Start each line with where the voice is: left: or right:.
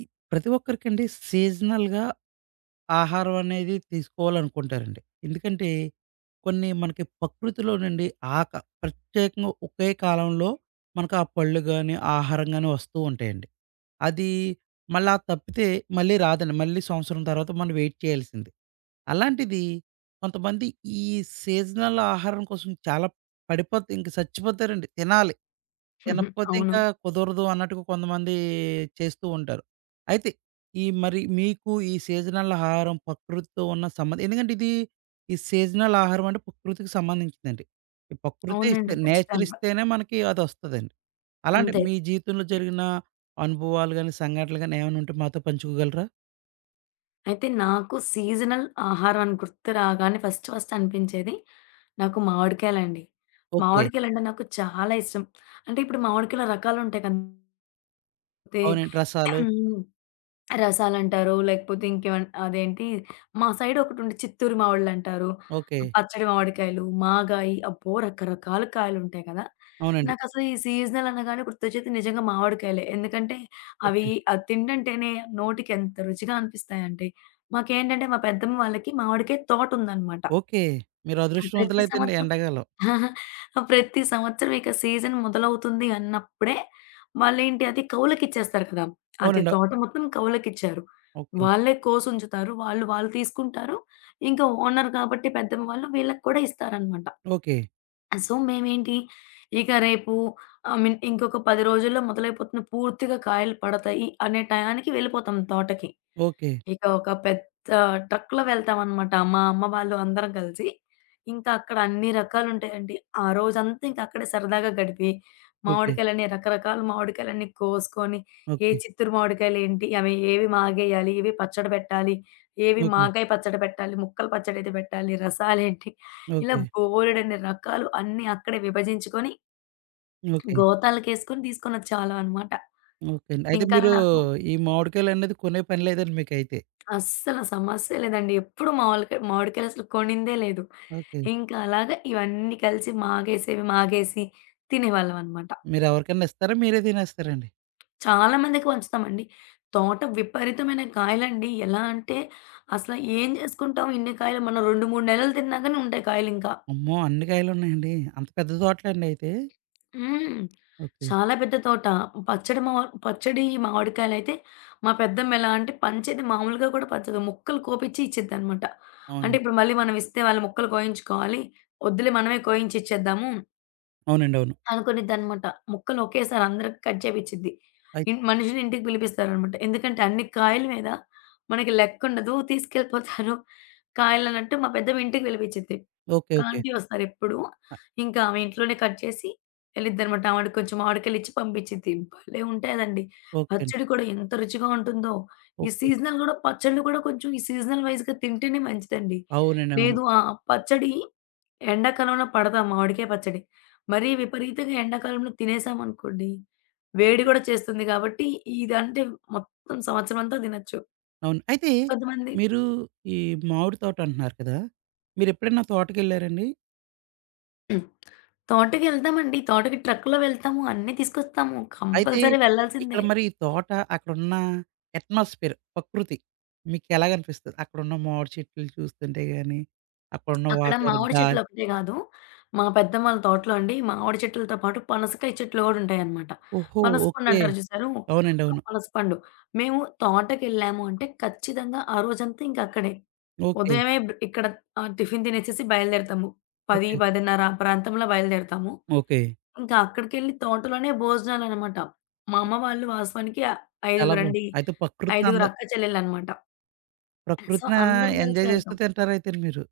right: ఈ ప్రతి ఒక్కరికండి సీజనల్‌గా ఆహారం అనేది తీసుకోవాలనుకుంటారండి. ఎందుకంటే, కొన్ని మనకి ప్రకృతిలో నుండి ఆక ప్రత్యేకంగా ఒకే కాలంలో మనకు ఆ పళ్ళు గాని, ఆహారం గాని వస్తూ ఉంటాయండి. అది మళ్ళా తప్పితే మళ్ళీ రాదండి. మళ్ళీ సంవత్సరం తర్వాత మనం వెయిట్ చేయాల్సిందే. అలాంటిది కొంతమంది ఈ సీజనల్ ఆహారం కోసం చాలా పడిపోతే ఇంక చచ్చిపోతారండి. తినాలి.
left: హుహు.
right: తినకపోతే
left: అవును.
right: ఇంకా కుదరదు అన్నట్టుగా కొంతమంది చేస్తూ ఉంటారు. అయితే ఈ మరి మీకు ఈ సీజనల్ ఆహారం ప్రకృతితో ఉన్న సంబంధం ఎందుకంటే ఇది ఈ సీజనల్ ఆహారం అంటే ప్రకృతికి సంబంధించిందండి. ఈ ప్రకృతే
left: అవునండి.
right: ఇస్తే నేచర్
left: ఖచ్చితంగా.
right: ఇస్తేనే మనకి అదొస్తదండి. అలాంటి
left: అంతే.
right: మీ జీవితంలో జరిగిన అనుభవాలు గాని, సంఘటనలు గాని ఏమైనా ఉంటే మాతో పంచుకోగలరా?
left: అయితే నాకు సీజనల్ ఆహారం అని గుర్తు రాగానే ఫస్ట్ ఫస్ట్ అనిపించేది నాకు మామిడికాయలండి.
right: ఓకే.
left: మామిడికాయలంటే నాకు చాలా ఇష్టం. అంటే ఇప్పుడు మామిడికాయలో రకాలుంటాయి కదా! అయితే
right: అవునండి. రసాలు.
left: రసాలంటారు. లేకపోతే ఇంకేమన్ అదేంటి మా సైడ్ ఒకటుంది చిత్తూరు మావిళ్ళంటారు.
right: ఓకే.
left: పచ్చడి మామిడికాయలు, మాగాయి అబ్బో! రకరకాల కాయలుంటాయి కదా!
right: అవునండి.
left: నాకసలు ఈ సీజనల్ అనగానే గుర్తొచ్చేది నిజంగా మామిడికాయలే. ఎందుకంటే అవి
right: ఓకే.
left: అది తింటంటేనే నోటికి ఎంత రుచిగా అనిపిస్తాయంటే. మాకేంటంటే మా పెద్దమ్మ వాళ్ళకి మామిడికాయ తోటుందనమాట.
right: ఓకే. మీరు
left: ప్రతి
right: అదృష్టవంతులైతేండి
left: సంవత్సరం
right: ఎండాకాలం.
left: ప్రతి సంవత్సరం ఇక సీజన్ మొదలవుతుంది అన్నప్పుడే వాళ్ళేంటి అది కౌలుకిచ్చేస్తారు కదా! అది
right: అవునండి.
left: తోట మొత్తం కౌలుకిచ్చారు.
right: ఓకే.
left: వాళ్ళే కోసుంచుతారు. వాళ్ళు వాళ్ళు తీసుకుంటారు. ఇంకా ఓనర్ కాబట్టి పెద్దమ్మ వాళ్ళు వీళ్ళకి కూడా ఇస్తారనమాట.
right: ఓకే.
left: సో, మేమేంటి ఇక రేపు ఐ మీన్ ఇంకొక 10 రోజుల్లో మొదలైపోతుంది. పూర్తిగా కాయలు పడతాయి అనే టయానికి వెళ్ళిపోతాం తోటకి.
right: ఓకే.
left: ఇక ఒక పెద్ద ట్రక్‌లో వెళ్తామనమాట. మా అమ్మ వాళ్ళు అందరం కలిసి. ఇంకా అక్కడ అన్ని రకాలుంటాయండి. ఆ రోజంతా ఇంక అక్కడే సరదాగా గడిపి,
right: ఓకే.
left: మామిడికాయలని రకరకాల మామిడికాయలన్నీ కోసుకొని, ఏ
right: ఓకే.
left: చిత్తూరు మామిడికాయలేంటి, అవి ఏవి మాగేయాలి, ఇవి పచ్చడి పెట్టాలి, ఏవి
right: ఓకే.
left: మాగాయి పచ్చడి పెట్టాలి, ముక్కలు పచ్చడైతే పెట్టాలి, రసాలేంటి, ఇలా
right: ఓకే.
left: బోలెడన్ని రకాలు అన్నీ అక్కడే విభజించుకొని,
right: ఓకే.
left: గోతాలకేసుకొని తీసుకొనొచ్చేవాళ్ళం అనమాట.
right: ఓకే అండి. అయితే
left: ఇంక అలా
right: మీరు
left: నాకు
right: ఈ మామిడికాయలనేది కొనే పని లేదండి మీకైతే.
left: అస్సల సమస్య లేదండి. ఎప్పుడు మావొలకాయ మామిడికాయలసలు కొనిందే లేదు.
right: ఓకే.
left: ఇంకా అలాగా ఇవన్నీ కలిసి మాగేసేవి మాగేసి తినేవాళ్ళమనమాట.
right: మీరెవరికన్నా ఇస్తారా? మీరే తినేస్తారండి?
left: చాలా మందికి పంచుతామండి. తోట విపరీతమైన కాయలండి. ఎలా అంటే అసల ఏం జేసుకుంటాం ఇన్ని కాయలు? మనం 2, 3 నెలలు తిన్నా గాని ఉంటాయి కాయలింకా.
right: అమ్మో! అన్ని కాయలున్నాయండి. అంత పెద్ద తోటలా అండి అయితే?
left: హ్మ్.
right: ఓకే.
left: చాలా పెద్ద తోట. పచ్చడి మావ పచ్చడి మామిడికాయలైతే మా పెద్దమ్మ ఎలా అంటే పంచేది మామూలుగా కూడా పంచదు. ముక్కలు కోపిచ్చి ఇచ్చిద్దనమాట. అంటే
right: అవునండి.
left: ఇప్పుడు మళ్ళీ మనం ఇస్తే వాళ్ళు ముక్కలు కోయించుకోవాలి. వద్దులే మనమే కోయించి ఇచ్చేద్దాము.
right: అవునండి. అవును.
left: అనుకునిద్దనమాట. ముక్కలు ఒకేసారి అందరికి కట్ చేపిచ్చిద్ది.
right: అయితే
left: ఇన్ మనిషిని ఇంటికి పిలిపిస్తారనమాట. ఎందుకంటే అన్ని కాయల మీద మనకి లెక్కుండదు. తీసుకెళ్ళిపోతారు కాయలనంటూ మా పెద్దమ్మ ఇంటికి పిలిపిచ్చిద్ది.
right: ఓకే.
left: ఒక
right: ఓకే.
left: ఆంటీ వస్తారెప్పుడు.
right: ఆ!
left: ఇంకా ఆమె ఇంట్లోనే కట్ చేసి వెళ్ళిద్దనమాట. ఆవిడకి కొంచెం మామిడికాయలిచ్చి పంపిచ్చిద్ది. భలే ఉంటాదండి.
right: ఓకే అండి.
left: పచ్చడి కూడా ఎంత రుచిగా ఉంటుందో. ఈ
right: ఓకే.
left: సీజనల్ గూడా పచ్చళ్ళు కూడా కొంచెం ఈ సీజనల్ వైస్‌గా తింటేనే మంచిదండి.
right: అవునండి. అవును.
left: లేదు ఆ పచ్చడి ఎండాకాలంలో పడతాం మామిడికాయ పచ్చడి. మరీ విపరీతంగా ఎండాకాలంలో తినేసామనుకోండి, వేడి
right: ఓకే.
left: గూడా చేస్తుంది గాబట్టి, ఇదంటే మొత్తం సంవత్సరం అంతా తినొచ్చు.
right: అవును. అయితే
left: కొంతమంది
right: మీరు ఈ మామిడి తోట అంటున్నారు కదా! మీరెప్పుడైనా తోటకెళ్లారండి?
left: తోటకెళ్తామండి. తోటకి ట్రక్‌లో వెళ్తాము. అన్నీ తీసుకొస్తాము.
right: అయితే
left: కంపల్సరీ
right: ఇక్కడ
left: వెళ్ళాల్సిందే.
right: మరి తోట అక్కడున్న అట్మాస్ఫియర్ ప్రకృతి మీకెలాగనిపిస్తది? అక్కడున్న మామిడి చెట్లు చూస్తుంటే గాని, అక్కడున్న
left: అక్కడ
right: వాతావరణం
left: మామిడి చెట్లు
right: గాలి
left: ఒకటే గాదు. మా పెద్దమ్మ వాళ్ళ తోటలో అండి మామిడి చెట్లతో పాటు పనసకాయ చెట్లు గూడా ఉంటాయన్నమాట.
right: ఓహో!
left: పనసపండు
right: ఓకే.
left: అంటారు చూసారు?
right: అవునండి.
left: ఆ
right: అవును.
left: పనసపండు. మేము తోటకెళ్ళాము అంటే ఖచ్చితంగా ఆ రోజంతా ఇంక అక్కడే.
right: ఓకే.
left: ఉదయమే ఇక్కడ టిఫిన్ తినేసేసి బయలుదేరతాము. 10,
right: ఓకే.
left: 10:30 ఆ ప్రాంతంలో బయలుదేరతాము.
right: ఓకే.
left: ఇంకా అక్కడికెళ్ళి తోటలోనే భోజనాలనమాట. మా అమ్మ వాళ్ళు వాస్తవానికి
right: చాలా బావుంది.
left: ఐదుగురండి.
right: అయితే
left: ఐదుగురు అక్క చెల్లెళ్ళనమాట. సో,
right: ప్రకృతిని
left: అందరం కలిసి
right: ఎంజాయ్ చేస్తూ
left: వెళ్తాం.
right: తింటారైతేను మీరు.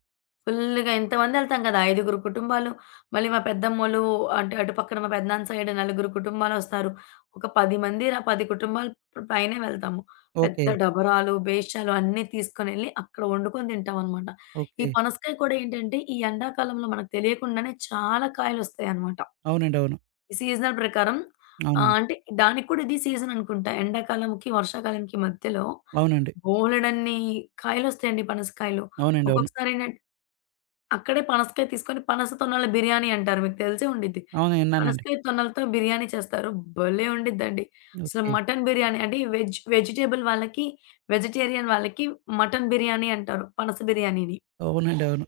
left: ఫుల్‌గా ఇంతమందెళ్తాం కదా! ఐదుగురు కుటుంబాలు. మళ్ళీ మా పెద్దమ్మోళ్ళు అంటే అటు పక్కన మా పెదనాన్న సైడ్ నలుగురు కుటుంబాలొస్తారు. ఒక 10 మంది 10 కుటుంబాల పైనే వెళ్తాము. పెద్ద
right: ఓకే.
left: డబరాలు, బేషాలు అన్నీ తీసుకొనెళ్ళి అక్కడ వండుకొని తింటామనమాట. ఈ
right: ఓకే.
left: పనసకాయ కూడా ఏంటంటే ఈ ఎండాకాలంలో మనకు తెలియకుండానే చాలా కాయలొస్తాయనమాట.
right: అవునండి. అవును.
left: ఈ సీజనల్ ప్రకారం
right: అవునండి.
left: అంటే దానికి కూడా ఇది సీజన్ అనుకుంటా. ఎండాకాలంకి, వర్షాకాలంకి మధ్యలో
right: అవునండి.
left: బోలెడన్ని కాయలొస్తాయండి పనసకాయలు.
right: అవునండి. అవును.
left: ఒక్కొక్కసారేంటంటే అక్కడే పనసకాయ తీసుకొని పనస తొన్నల బిర్యానీ అంటారు. మీకు తెలిసే ఉండిద్ది.
right: అవును. విన్నానండి.
left: పనసకాయ తొన్నలతో బిర్యానీ చేస్తారు. భలే! ఉండిద్దండి. అసలు
right: ఓకే.
left: మటన్ బిర్యానీ అంటే వెజ్ వెజిటబుల్ వాళ్ళకి, వెజిటేరియన్ వాళ్ళకి మటన్ బిర్యానీ అంటారు. పనస బిర్యానీని.
right: అవునండి. అవును.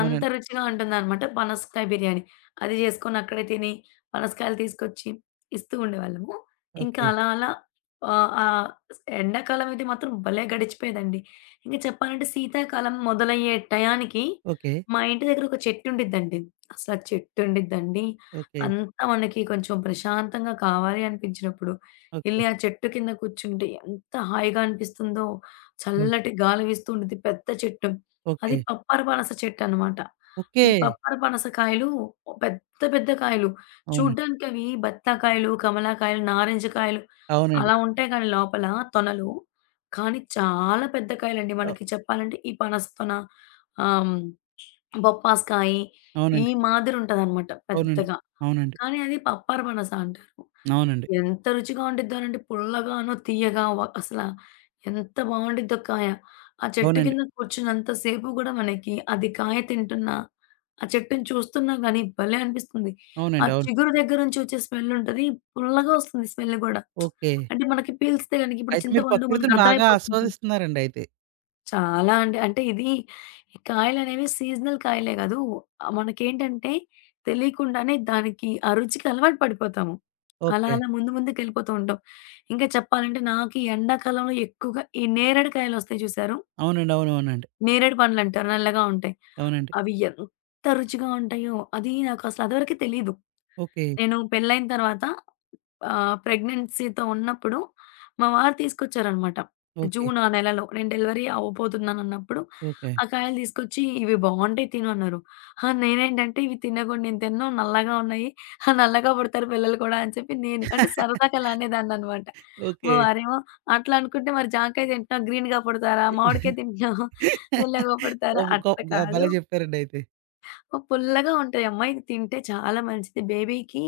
left: అంత రుచిగా ఉంటుందనమాట పనసకాయ బిర్యానీ. అది జేసుకొని అక్కడే తిని, పనసకాయలు తీసుకొచ్చి ఇస్తూ ఉండేవాళ్ళము. ఇంకా
right: ఓకే.
left: అలా అలా ఆహ్, ఆహ్, ఎండాకాలం అయితే మాత్రం భలే గడిచిపోయేదండి. ఇంకా చెప్పాలంటే శీతాకాలం మొదలయ్యే టయానికి
right: ఓకే.
left: మా ఇంటి దగ్గర ఒక చెట్టు ఉండిద్దండి. అసలు ఆ చెట్టు ఉండిద్దండి.
right: ఓకే.
left: అంతా మనకి కొంచెం ప్రశాంతంగా కావాలి అనిపించినప్పుడు
right: ఓకే.
left: ఎళ్లి ఆ చెట్టు కింద కూర్చుంటే ఎంత హాయిగా అనిపిస్తుందో.
right: ఓహ్!
left: చల్లటి గాలి వీస్తూ ఉండిద్ది. పెద్ద చెట్టు. అది
right: ఓకే.
left: పప్పర పనస చెట్టన్నమాట.
right: ఓకే.
left: ఈ పప్పర పనస కాయలు పెద్ద పెద్ద కాయలు.
right: అవునండి.
left: చూడ్డానికి అవి బత్తాకాయలు, కమలాకాయలు, నారింజ కాయలు
right: అవునండి.
left: అలా ఉంటాయి కానీ లోపల తొనలు. కానీ చాలా పెద్ద కాయలండి.
right: అ
left: మనకి చెప్పాలంటే ఈ పనస తొన, ఆహ్, బొప్పాస్కాయి ఈ
right: అవునండి.
left: మాదిరి ఉంటదన్నమాట
right: అవునండి.
left: పెద్దగా.
right: అవునండి.
left: కానీ అది పప్పర పనస అంటారు.
right: అవునండి.
left: ఎంత రుచిగా ఉండిద్దోనండి. పుల్లగాను, తియ్యగా వ అసల ఎంత బావుండిద్దో కాయ. ఆ చెట్టు
right: అవునండి.
left: కింద కూర్చున్నంత సేపు గూడా మనకి అది కాయ తింటున్నా, ఆ చెట్టుని చూస్తున్నా గానీ భలే అనిపిస్తుంది. ఆ
right: అవునండి. అవును.
left: చిగురు దగ్గర నుంచి వచ్చే స్మెల్ ఉంటది. పుల్లగా వస్తుంది స్మెల్ గూడా.
right: ఓకే.
left: అంటే మనకి పీల్స్తే గనక ఇప్పుడు
right: అయితే మీరు
left: చింతపండు
right: ప్రకృతిని బాగా
left: మనకర్థమైపోతుంది.
right: ఆస్వాదిస్తున్నారండి అయితే.
left: చాలా అండి. అంటే ఇది కాయలనేవి సీజనల్ కాయలే కాదు. మనకేంటంటే తెలియకుండానే దానికి ఆ రుచికి అలవాటు పడిపోతాము. అలా
right: ఓకే.
left: అలా ముందు ముందుకెళ్ళిపోతూ ఉంటాం. ఇంకా చెప్పాలంటే నాకు ఈ ఎండాకాలంలో ఎక్కువగా ఈ నేరేడు కాయలొస్తాయి చూసారు?
right: అవునండి. అవును. అవునండి.
left: నేరేడు పండ్లంటారు నల్లగా ఉంటాయి.
right: అవునండి.
left: అవి ఎంత రుచిగా ఉంటాయో! అది నాకసలు అదివరకే తెలీదు.
right: ఓకే.
left: నేను పెళ్లయిన తర్వాత ప్రెగ్నెన్సీతో ఉన్నప్పుడు మా వారు తీసుకొచ్చారనమాట.
right: ఓకే.
left: జూన్ ఆ నెలలో నేను డెలివరీ అవ్వబోతున్నానన్నప్పుడు
right: ఓకే.
left: ఆ కాయలు తీసుకొచ్చి "ఇవి బావుంటాయి తిను" అన్నారు. నేనేంటంటే ఇవి తినగూడదు నేను తినను నల్లగా ఉన్నాయి. నల్లగా పుడతారు పిల్లలు కూడా అని చెప్పి నేను అంటే సరదాగా అలా అనేదాన్ననమాట. మా
right: ఓకే.
left: వారేమో "అట్లా అనుకుంటే మరి జాంకాయ తింటున్నావు గ్రీన్‌గా పుడతారా? మామిడికాయ తింటున్నావు పుల్లగా పుడతారా?
right: ఓహ్! గొ
left: అట్లా
right: గొ
left: కాదు.
right: భలే చెప్పారండి అయితే.
left: ఓ పుల్లగా ఉంటాయమ్మా ఇది తింటే చాలా మంచిది. బేబీకి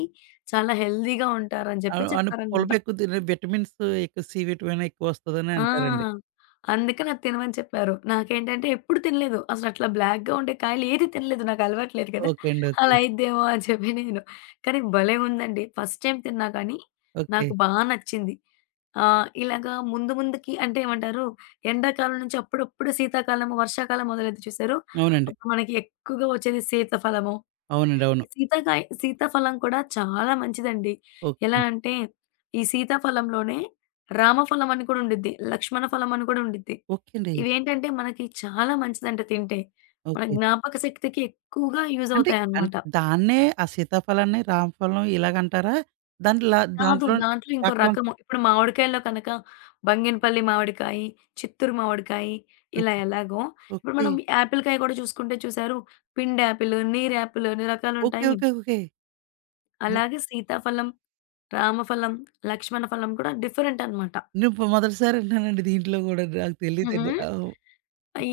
left: చాలా హెల్తీగా ఉంటారు" అని చెప్పి
right: అను అను
left: చెప్పారనమాట.
right: పులప ఎక్కువ తిని విటమిన్స్ ఎక్కువ సి విటమిన్ ఎక్కువ వస్తదని
left: ఆ!
right: అంటారండి.
left: అందుకని అది తినమని చెప్పారు. నాకేంటంటే ఎప్పుడు తినలేదు. అసలట్లా బ్లాక్‌గా ఉండే కాయలు ఏది తినలేదు. నాకు అలవాటు లేదు కదా!
right: ఓకే అండి.
left: అలా
right: ఓకే.
left: అయిద్దేమో అని చెప్పి నేను. కానీ భలే ఉందండి. ఫస్ట్ టైమ్ తిన్నా కానీ
right: ఓకే.
left: నాకు బా నచ్చింది. ఇలాగా ముందు ముందుకి అంటే ఏమంటారు? ఎండాకాలం నుంచి అప్పుడప్పుడు శీతాకాలము, వర్షాకాలం మొదలైద్ది చూసారు?
right: అవునండి.
left: అప్పుడు మనకి ఎక్కువగా వచ్చేది సీతఫలము.
right: అవునండి. అవును.
left: సీతాకాయ సీతాఫలం కూడా చాలా మంచిదండి.
right: ఓకే
left: ఎలా
right: అండి.
left: అంటే, ఈ సీతాఫలంలోనే రామఫలం అని కూడా ఉండిద్ది. లక్ష్మణ ఫలం అని కూడా ఉండిద్ది.
right: ఓకే అండి.
left: ఇవేంటంటే మనకి చాలా మంచిదంట తింటే. మన
right: ఓకే.
left: జ్ఞాపక శక్తికి ఎక్కువగా యూజ్
right: అంటే
left: అవుతాయన్నమాట.
right: అంటే దాన్నే ఆ సీతాఫలాన్ని, రామఫలం ఇలాగంటారా? దాంట్ల
left: కాదు
right: దాంట్లో
left: దాంట్లో ఇంకో
right: రకాలు
left: రకము. ఇప్పుడు మామిడికాయల్లో కనుక బంగినపల్లి మామిడికాయి, చిత్తూరు మామిడికాయి ఇలా
right: ఓకే.
left: ఎలాగో, ఇప్పుడు
right: ఓకే.
left: మనం యాపిల్ కాయ కూడా చూసుకుంటే చూసారు. పిండి యాపిల్, నీరు యాపిల్ అన్ని
right: ఓకే.
left: రకాలుంటాయి.
right: ఓకే. ఓకే. నే
left: అలాగే సీతాఫలం, రామఫలం, లక్ష్మణ ఫలం కూడా డిఫరెంట్ అన్నమాట.
right: నేను ఇప్పుడు మొదటిసారి వింటున్నానండి దీంట్లో గూడా నాకు
left: హుహు.
right: తెలీదండి. ఆ!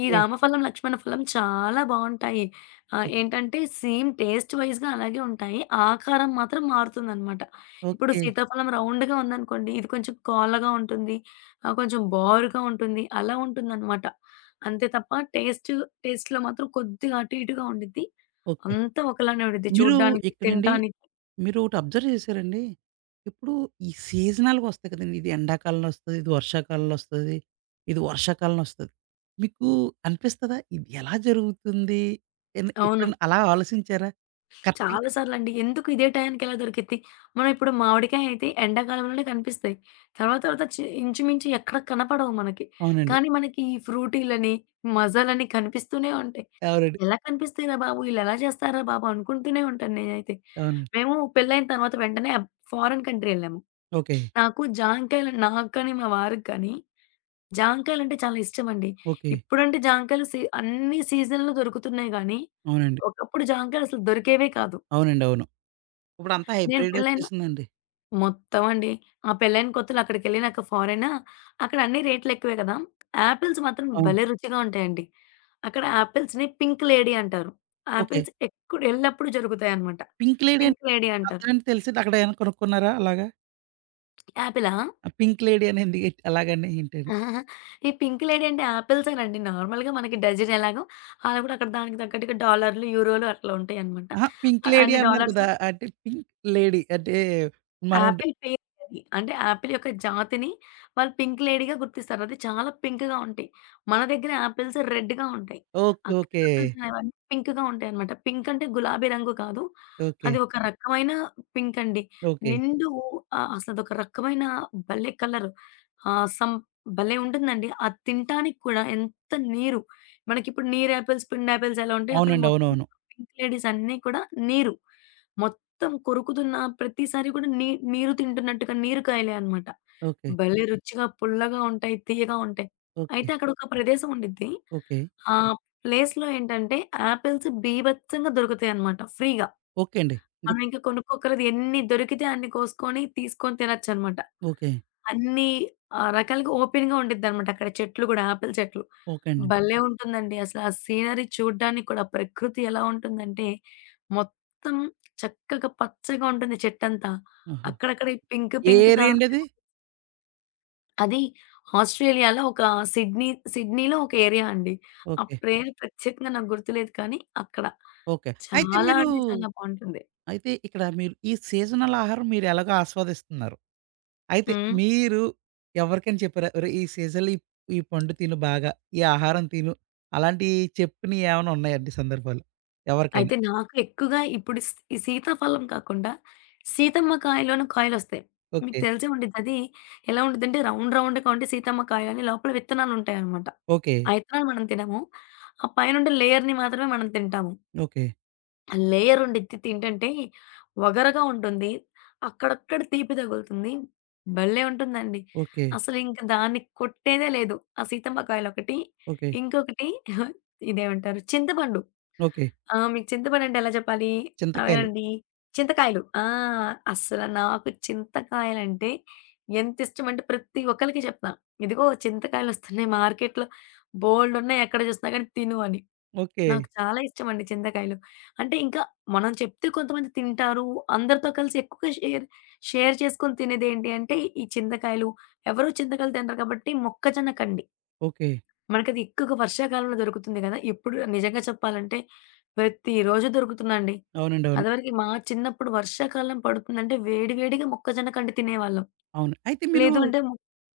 left: ఈ రామఫలం, లక్ష్మణ ఫలం చాలా బావుంటాయి. ఏంటంటే సేమ్ టేస్ట్ వైస్‌గా అలాగే ఉంటాయి. ఆకారం మాత్రం మారుతుందన్నమాట. ఇప్పుడు
right: ఓకే.
left: సీతాఫలం రౌండ్‌గా ఉందనుకోండి, ఇది కొంచెం కోలగా ఉంటుంది. కొంచెం బారుగా ఉంటుంది. అలా ఉంటుందన్నమాట. అంతే తప్ప టేస్ట్ టేస్ట్‌లో మాత్రం కొద్దిగా అటు ఇటుగా ఉండిద్ది.
right: ఓకే.
left: అంతా ఒకలానే ఉండిద్ది
right: మీరు
left: చూడ్డానికి,
right: ఇక్కడండి
left: తినటానికి.
right: మీరు ఒకటి అబ్జర్వ్ చేశారండి? ఇప్పుడు ఈ సీజనల్‌గా వస్తాయి కదండీ! ఇది ఎండాకాలంలో వస్తది, ఇది వర్షాకాలంలో వస్తది, ఇది వర్షాకాలంలో వస్తది. మీకు అనిపిస్తదా? ఇది ఎలా జరుగుతుంది?
left: అవును.
right: ఎప్పుడైనా అలా ఆలోచించారా? కరెక్ట్‌గా
left: చాలా సార్లండి. ఎందుకు ఇదే టయానికిలా దొరికిద్ది? మనం ఇప్పుడు మామిడికాయ అయితే ఎండాకాలంలోనే కనిపిస్తాయి. తర్వాత తర్వాత చి ఇంచుమించు ఎక్కడ కనపడవు మనకి.
right: అవునండి.
left: కానీ మనకి ఈ ఫ్రూటీలని, మజాలని కనిపిస్తూనే ఉంటాయి.
right: ఎవరండి?
left: ఎలా కనిపిస్తాయిరా బాబు! ఈళ్ళెలా చేస్తారా బాబు! అనుకుంటూనే ఉంటాను నేనైతే.
right: అవునండి.
left: మేము పెళ్ళైన తర్వాత వెంటనే ఫారెన్ కంట్రీ ఎళ్ళాము.
right: ఓకే.
left: నాకు జాంకాయలు నాకు కానీ, మా వారికి కానీ జాంకాయలంటే చాలా ఇష్టమండి.
right: ఓకే.
left: ఇప్పుడంటే జాంకాయలు అన్ని సీజన్‌లో దొరుకుతున్నాయి గానీ,
right: అవునండి.
left: ఒకప్పుడు జాంకాయలసలు దొరికేవే కాదు.
right: అవునండి. అవును. ఇప్పుడంతా
left: నేను
right: హైబ్రిడ్
left: పెళ్ళైన
right: ఒచ్చేసిందండి.
left: మొత్తం అండి. ఆ పెళ్ళైన కొత్తలో అక్కడికెళ్ళినాక ఫారెన్ అక్కడ అన్ని రేట్లు ఎక్కువే కదా! ఆపిల్స్ మాత్రం
right: అవును.
left: భలే రుచిగా ఉంటాయండి. అక్కడ ఆపిల్స్‌ని పింక్ లేడీ అంటారు.
right: ఓకే.
left: ఆపిల్స్ ఎప్పుడు ఎల్లప్పుడూ జరుగుతాయన్నమాట.
right: పింక్ లేడీ అంటే
left: పింక్ లేడీ అంటారు.
right: అర్థమేంటో తెలిసింది. అక్కడ ఏమైనా కొనుక్కున్నారా అలాగా?
left: ఆపిలా?
right: ఆ పింక్ లేడీ అని ఎందుకు అలాగని ఏంటని?
left: ఆహాహా! ఈ పింక్ లేడీ అంటే ఆపిల్సేనండి. నార్మల్‌గా మనకి డజన్ ఎలాగో అలా కూడా అక్కడ దానికి తగ్గట్టుగా డాలర్‌లు, యూరోలు అట్లా ఉంటాయన్నమాట.
right: అహా! పింక్ లేడీ
left: అన్ని
right: అన్నారు
left: డాలర్స్
right: కదా! అంటే పింక్ లేడీ అంటే మనం
left: యాపిల్ పేరది. అంటే యాపిల్ యొక్క జాతిని వాళ్ళు పింక్ లేడీగా గుర్తిస్తారు. అది చాలా పింక్‌గా ఉంటాయి. మన దగ్గర యాపిల్స్ రెడ్‌గా ఉంటాయి.
right: ఓకే.
left: అక్కడ
right: ఓకే.
left: యాపిల్స్ అనేవన్నీ పింక్‌గా ఉంటాయన్నమాట. పింక్ అంటే గులాబీ రంగు కాదు.
right: ఓకే.
left: అది ఒక రకమైన పింక్ అండి.
right: ఓకే.
left: నిండు అసలదొక రకమైన భలే కలరు. ఆహ్, సం భలే ఉంటుందండి. అది తింటానికి కూడా ఎంత నీరు. మనకిప్పుడు నీరు యాపిల్స్, పిండి యాపిల్స్ ఎలా ఉంటాయో అక్కడ
right: అవునండి.
left: మొత్తం
right: అవునవును.
left: పింక్ లేడీస్ అన్నీ కూడా నీరు. మొత్తం కొరుకుతున్న ప్రతిసారి కూడా నీ నీరు తింటున్నట్టుగా నీరు కాయలే అన్నమాట.
right: ఓకే.
left: భలే రుచిగా పుల్లగా ఉంటాయి, తీయగా ఉంటాయి.
right: ఓకే.
left: అయితే అక్కడొక ప్రదేశం ఉండిద్ది.
right: ఓకే.
left: ఆ ప్లేస్‌లో ఏంటంటే ఆపిల్స్ బీభత్సంగా దొరుకుతాయన్నమాట ఫ్రీగా.
right: ఓకే అండి. ఇంక
left: మనం ఇంకా కొనుక్కోక్కర్లేదు ఎన్ని దొరికితే అన్ని కోసుకొని, తీసుకొని తినొచ్చన్నమాట.
right: ఓకే.
left: అన్ని రకాలుగా ఓపెన్‌గా ఉండిద్దనమాట. అక్కడ చెట్లు గూడా ఆపిల్ చెట్లు.
right: ఓకే అండి.
left: భలే ఉంటుందండి. అసలు ఆ సీనరీ చూడ్డానికి కూడా ప్రకృతి ఎలా ఉంటుందంటే, మొత్తం చక్కగా పచ్చగా ఉంటుంది చెట్టంతా.
right: ఆహా!
left: అక్కడక్కడ ఈ పింక్
right: ఏ
left: పింక్‌గా
right: ఏరియా అండి అది?
left: అది ఆస్ట్రేలియాలో ఒక సిడ్నీ సిడ్నీలో ఒక ఏరియా అండి. ఆ
right: ఓకే.
left: పేరు ప్రత్యేకంగా నాకు గుర్తులేదు కానీ అక్కడ.
right: ఓకే. అయితే
left: చాలా
right: మీరు
left: అంటే చాలా బావుంటుంది.
right: అయితే ఇక్కడ మీరు ఈ సీజనల్ ఆహారం మీరెలాగో ఆస్వాదిస్తున్నారు. అయితే
left: హ్మ్.
right: మీరు ఎవరికైనా చెప్పారా? "ఒరేయ్! ఈ సీజన్‌లో ఈ ఈ పండు తిను బాగా. ఈ ఆహారం తిను." అలాంటియి చెప్పినయి ఏమైనా ఉన్నాయండి సందర్భాలు? ఎవరికైనా?
left: అయితే నాకు ఎక్కువగా ఇప్పుడు ఈ సీతాఫలం కాకుండా సీతమ్మ కాయలోని కాయలొస్తాయి. మీకు
right: ఓకే.
left: తెలిసే ఉండిద్దది. ఎలా ఉండిద్దంటే రౌండ్ రౌండ్‌గా ఉండి సీతమ్మ కాయలని లోపల విత్తనాలుంటాయనమాట.
right: ఓకే.
left: ఆ విత్తనాలు మనం తినము. ఆ పైనుండే లేయర్‌ని మాత్రమే మనం తింటాము.
right: ఓకే.
left: ఆ లేయర్ ఉండిద్ది తింటంటే వగరగా ఉంటుంది. అక్కడక్కడ తీపి తగులుతుంది. భలే! ఉంటుందండి.
right: ఓకే.
left: అసలింక దాన్ని కొట్టేదే లేదు. ఆ సీతమ్మ కాయలొకటి.
right: ఓకే.
left: ఇంకొకటి ఇదేమంటారు చింతపండు.
right: ఓకే.
left: ఆ! మీకు చింతపండంటే ఎలా చెప్పాలి?
right: చింతకాయలు.
left: అవేనండి. చింతకాయలు. ఆ! అస్సల నాకు చింతకాయలంటే ఎంతిష్టమంటే ప్రతి ఒక్కళ్ళకి చెప్తా. ఇదిగో చింతకాయలొస్తున్నాయి మార్కెట్‌లో బోలెడున్నాయి ఎక్కడ చూసినా గానీ తిను అని.
right: ఓకే.
left: నాకు చాలా ఇష్టమండి చింతకాయలు. అంటే ఇంకా మనం చెప్తే కొంతమంది తింటారు. అందరితో కలిసి ఎక్కువగా షేర్ షేర్ చేసుకొని తినేదేంటి అంటే ఈ చింతకాయలు. ఎవరు చింతకాయలు తినరు కాబట్టి మొక్కజొన్న కండి.
right: ఓకే.
left: మనకది ఎక్కువగా వర్షాకాలంలో దొరుకుతుంది గదా! ఇప్పుడు నిజంగా చెప్పాలంటే ప్రతిరోజు దొరుకుతుందండి.
right: అవునండి. అవును.
left: అదివరకి మా చిన్నప్పుడు వర్షాకాలం పడుతుందంటే వేడి వేడిగా మొక్కజొన్న కండి తినేవాళ్ళం.
right: అవును. అయితే
left: లేదు అంటే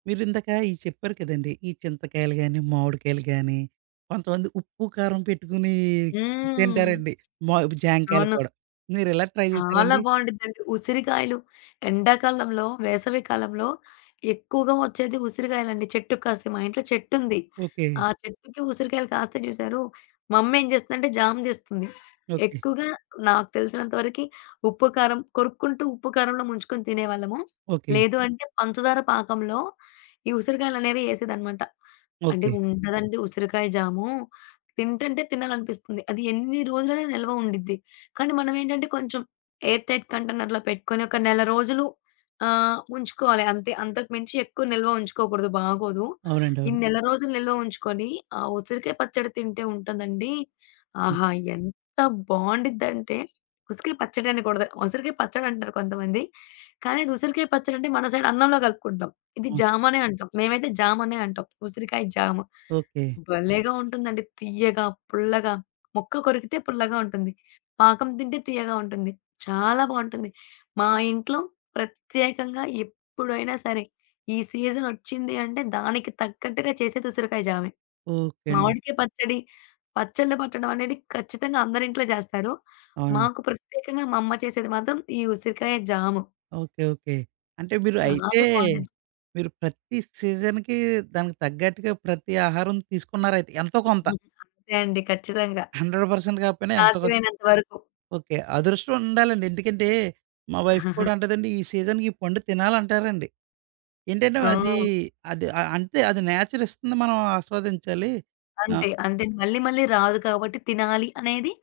right: మీరిందాక ఇయి చెప్పారు కదండీ! ఈ చింతకాయలు గాని, మామిడికాయలు గాని, కొంతమంది ఉప్పు, కారం పెట్టుకొని
left: హ్మ్.
right: తింటారండి. మా జాంకాయలు
left: అవును.
right: కూడా. మీరెలా ట్రై
left: చాలా
right: చేశారండి?
left: బావుండిద్దండి. ఉసిరికాయలు ఎండాకాలంలో, వేసవి కాలంలో ఎక్కువగా వచ్చేది ఉసిరికాయలండి. చెట్టుకి కాస్తాయి. మా ఇంట్లో చెట్టుంది.
right: ఓకే.
left: ఆ చెట్టుకి ఉసిరికాయలు కాస్తాయి చూసారు, మమ్మేం చేస్తుందంటే జామ్ చేస్తుంది.
right: ఓకే.
left: ఎక్కువగా నాకు తెలిసినంత వరకి ఉప్పు, కారం కొరుక్కుంటూ ఉప్పు, కారంలో ముంచుకొని తినేవాళ్ళము.
right: ఓకే.
left: లేదు అంటే పంచదార పాకంలో ఈ ఉసిరికాయలనేవి ఏసేదనమాట. అంటే
right: ఓకే.
left: ఉంటదండి ఉసిరికాయ జాము. తింటంటే తినాలనిపిస్తుంది. అది ఎన్ని రోజులైనా నిల్వ ఉండిద్ది. కానీ మనమేంటంటే కొంచెం ఎయిర్ టైట్ కంటైనర్‌లో పెట్టుకొని ఒక నెల రోజులు ఉంచుకోవాలి అంతే. అంతకు మించి ఎక్కువ నిల్వ ఉంచుకోకూడదు బాగోదు.
right: అవునండి.
left: ఈ
right: అవును.
left: నెల రోజులు నిల్వ ఉంచుకొని, ఆ ఉసిరికాయ పచ్చడి తింటే ఉంటదండి.
right: హ్మ్.
left: ఆహా! ఎంత బావుండిద్దంటే ఉసిరికాయ పచ్చడి అనకూడదు. ఉసిరికాయ పచ్చడి అంటారు కొంతమంది. కానీ అది ఉసిరికాయ పచ్చడి అంటే మన సైడ్ అన్నంలో కలుపుకుంటాం. ఇది
right: ఆ!
left: జామనే అంటాం. మేమైతే జామనే అంటాం. ఉసిరికాయ జామ.
right: ఓకే.
left: భలేగా ఉంటుందండి. తియ్యగా, పుల్లగా. ముక్క కొరికితే పుల్లగా ఉంటుంది. పాకం తింటే తియ్యగా ఉంటుంది. చాలా బావుంటుంది. మా ఇంట్లో ప్రత్యేకంగా ఎప్పుడైనా సరే, ఈ సీజనొచ్చింది అంటే దానికి తగ్గట్టుగా చేసేది ఉసిరికాయ జామే.
right: ఓకే అండి.
left: మామిడికాయ పచ్చడి, పచ్చళ్ళు పట్టడం అనేది ఖచ్చితంగా అందరింట్లో చేస్తారు.
right: అవునండి.
left: మాకు ప్రత్యేకంగా మా అమ్మ చేసేది మాత్రం ఈ ఉసిరికాయ జాము.
right: ఓకే. ఓకే. అంటే మీరు
left: చాలా
right: అయితే
left: బావుండిద్ది.
right: మీరు ప్రతి సీజన్‌కి దానికి తగ్గట్టుగా ప్రతి ఆహారం తీసుకున్నారైతే ఎంతో కొంత.
left: అంతే అండి. ఖచ్చితంగా.
right: 100% కాకపోయినా ఎంతో
left: సాధ్యమైనంత వరకు.
right: ఓకే. అదృష్టం ఉండాలండి. ఎందుకంటే, మా వైఫ్ కూడా అంటదండి, "ఈ సీజన్‌కి ఈ పండు తినాలంటారండి." ఏంటంటే
left: ఆ!
right: అది, అది ఆహ్, అంతే అది నేచర్ ఇస్తుంది. మనం ఆస్వాదించాలి. ఆ!
left: అంతే. అంతే. మళ్ళీ మళ్ళీ రాదు కాబట్టి తినాలి అనేది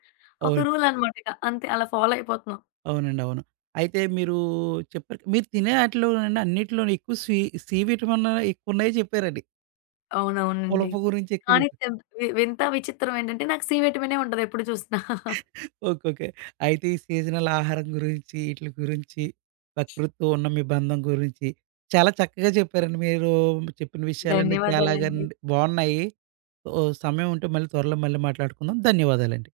left: ఒక
right: అవును.
left: రూల్ అనమాట ఇక. అంతే అలా ఫాలో అయిపోతున్నాం.
right: అవునండి. అవును. అయితే మీరు చెప్పారు. మీరు తినే ఆటిలోనండి అన్నిటిలోని ఎక్కువ సి సి విటమిన్ ఎక్కువున్నాయో చెప్పారండి.
left: అవునవునండి.
right: పులప గురించి ఎక్కువ
left: కానీ
right: చెప్పారు.
left: తెం వింత విచిత్రం ఏంటంటే నాకు సి విటమినే ఉండదు ఎప్పుడు చూసినా.
right: ఓకే. ఓకే. అయితే ఈ సీజనల్ ఆహారం గురించి, ఈటిల గురించి, ప్రకృతితో ఉన్న మీ బంధం గురించి చాలా చక్కగా చెప్పారండి. మీరు చెప్పిన విషయాలన్నీ చాలాగా
left: ధన్యవాదాలండి.
right: బావున్నాయి. ఓ సమయం ఉంటే మళ్ళీ త్వరలో మళ్ళీ మాట్లాడుకుందాం. ధన్యవాదాలండి.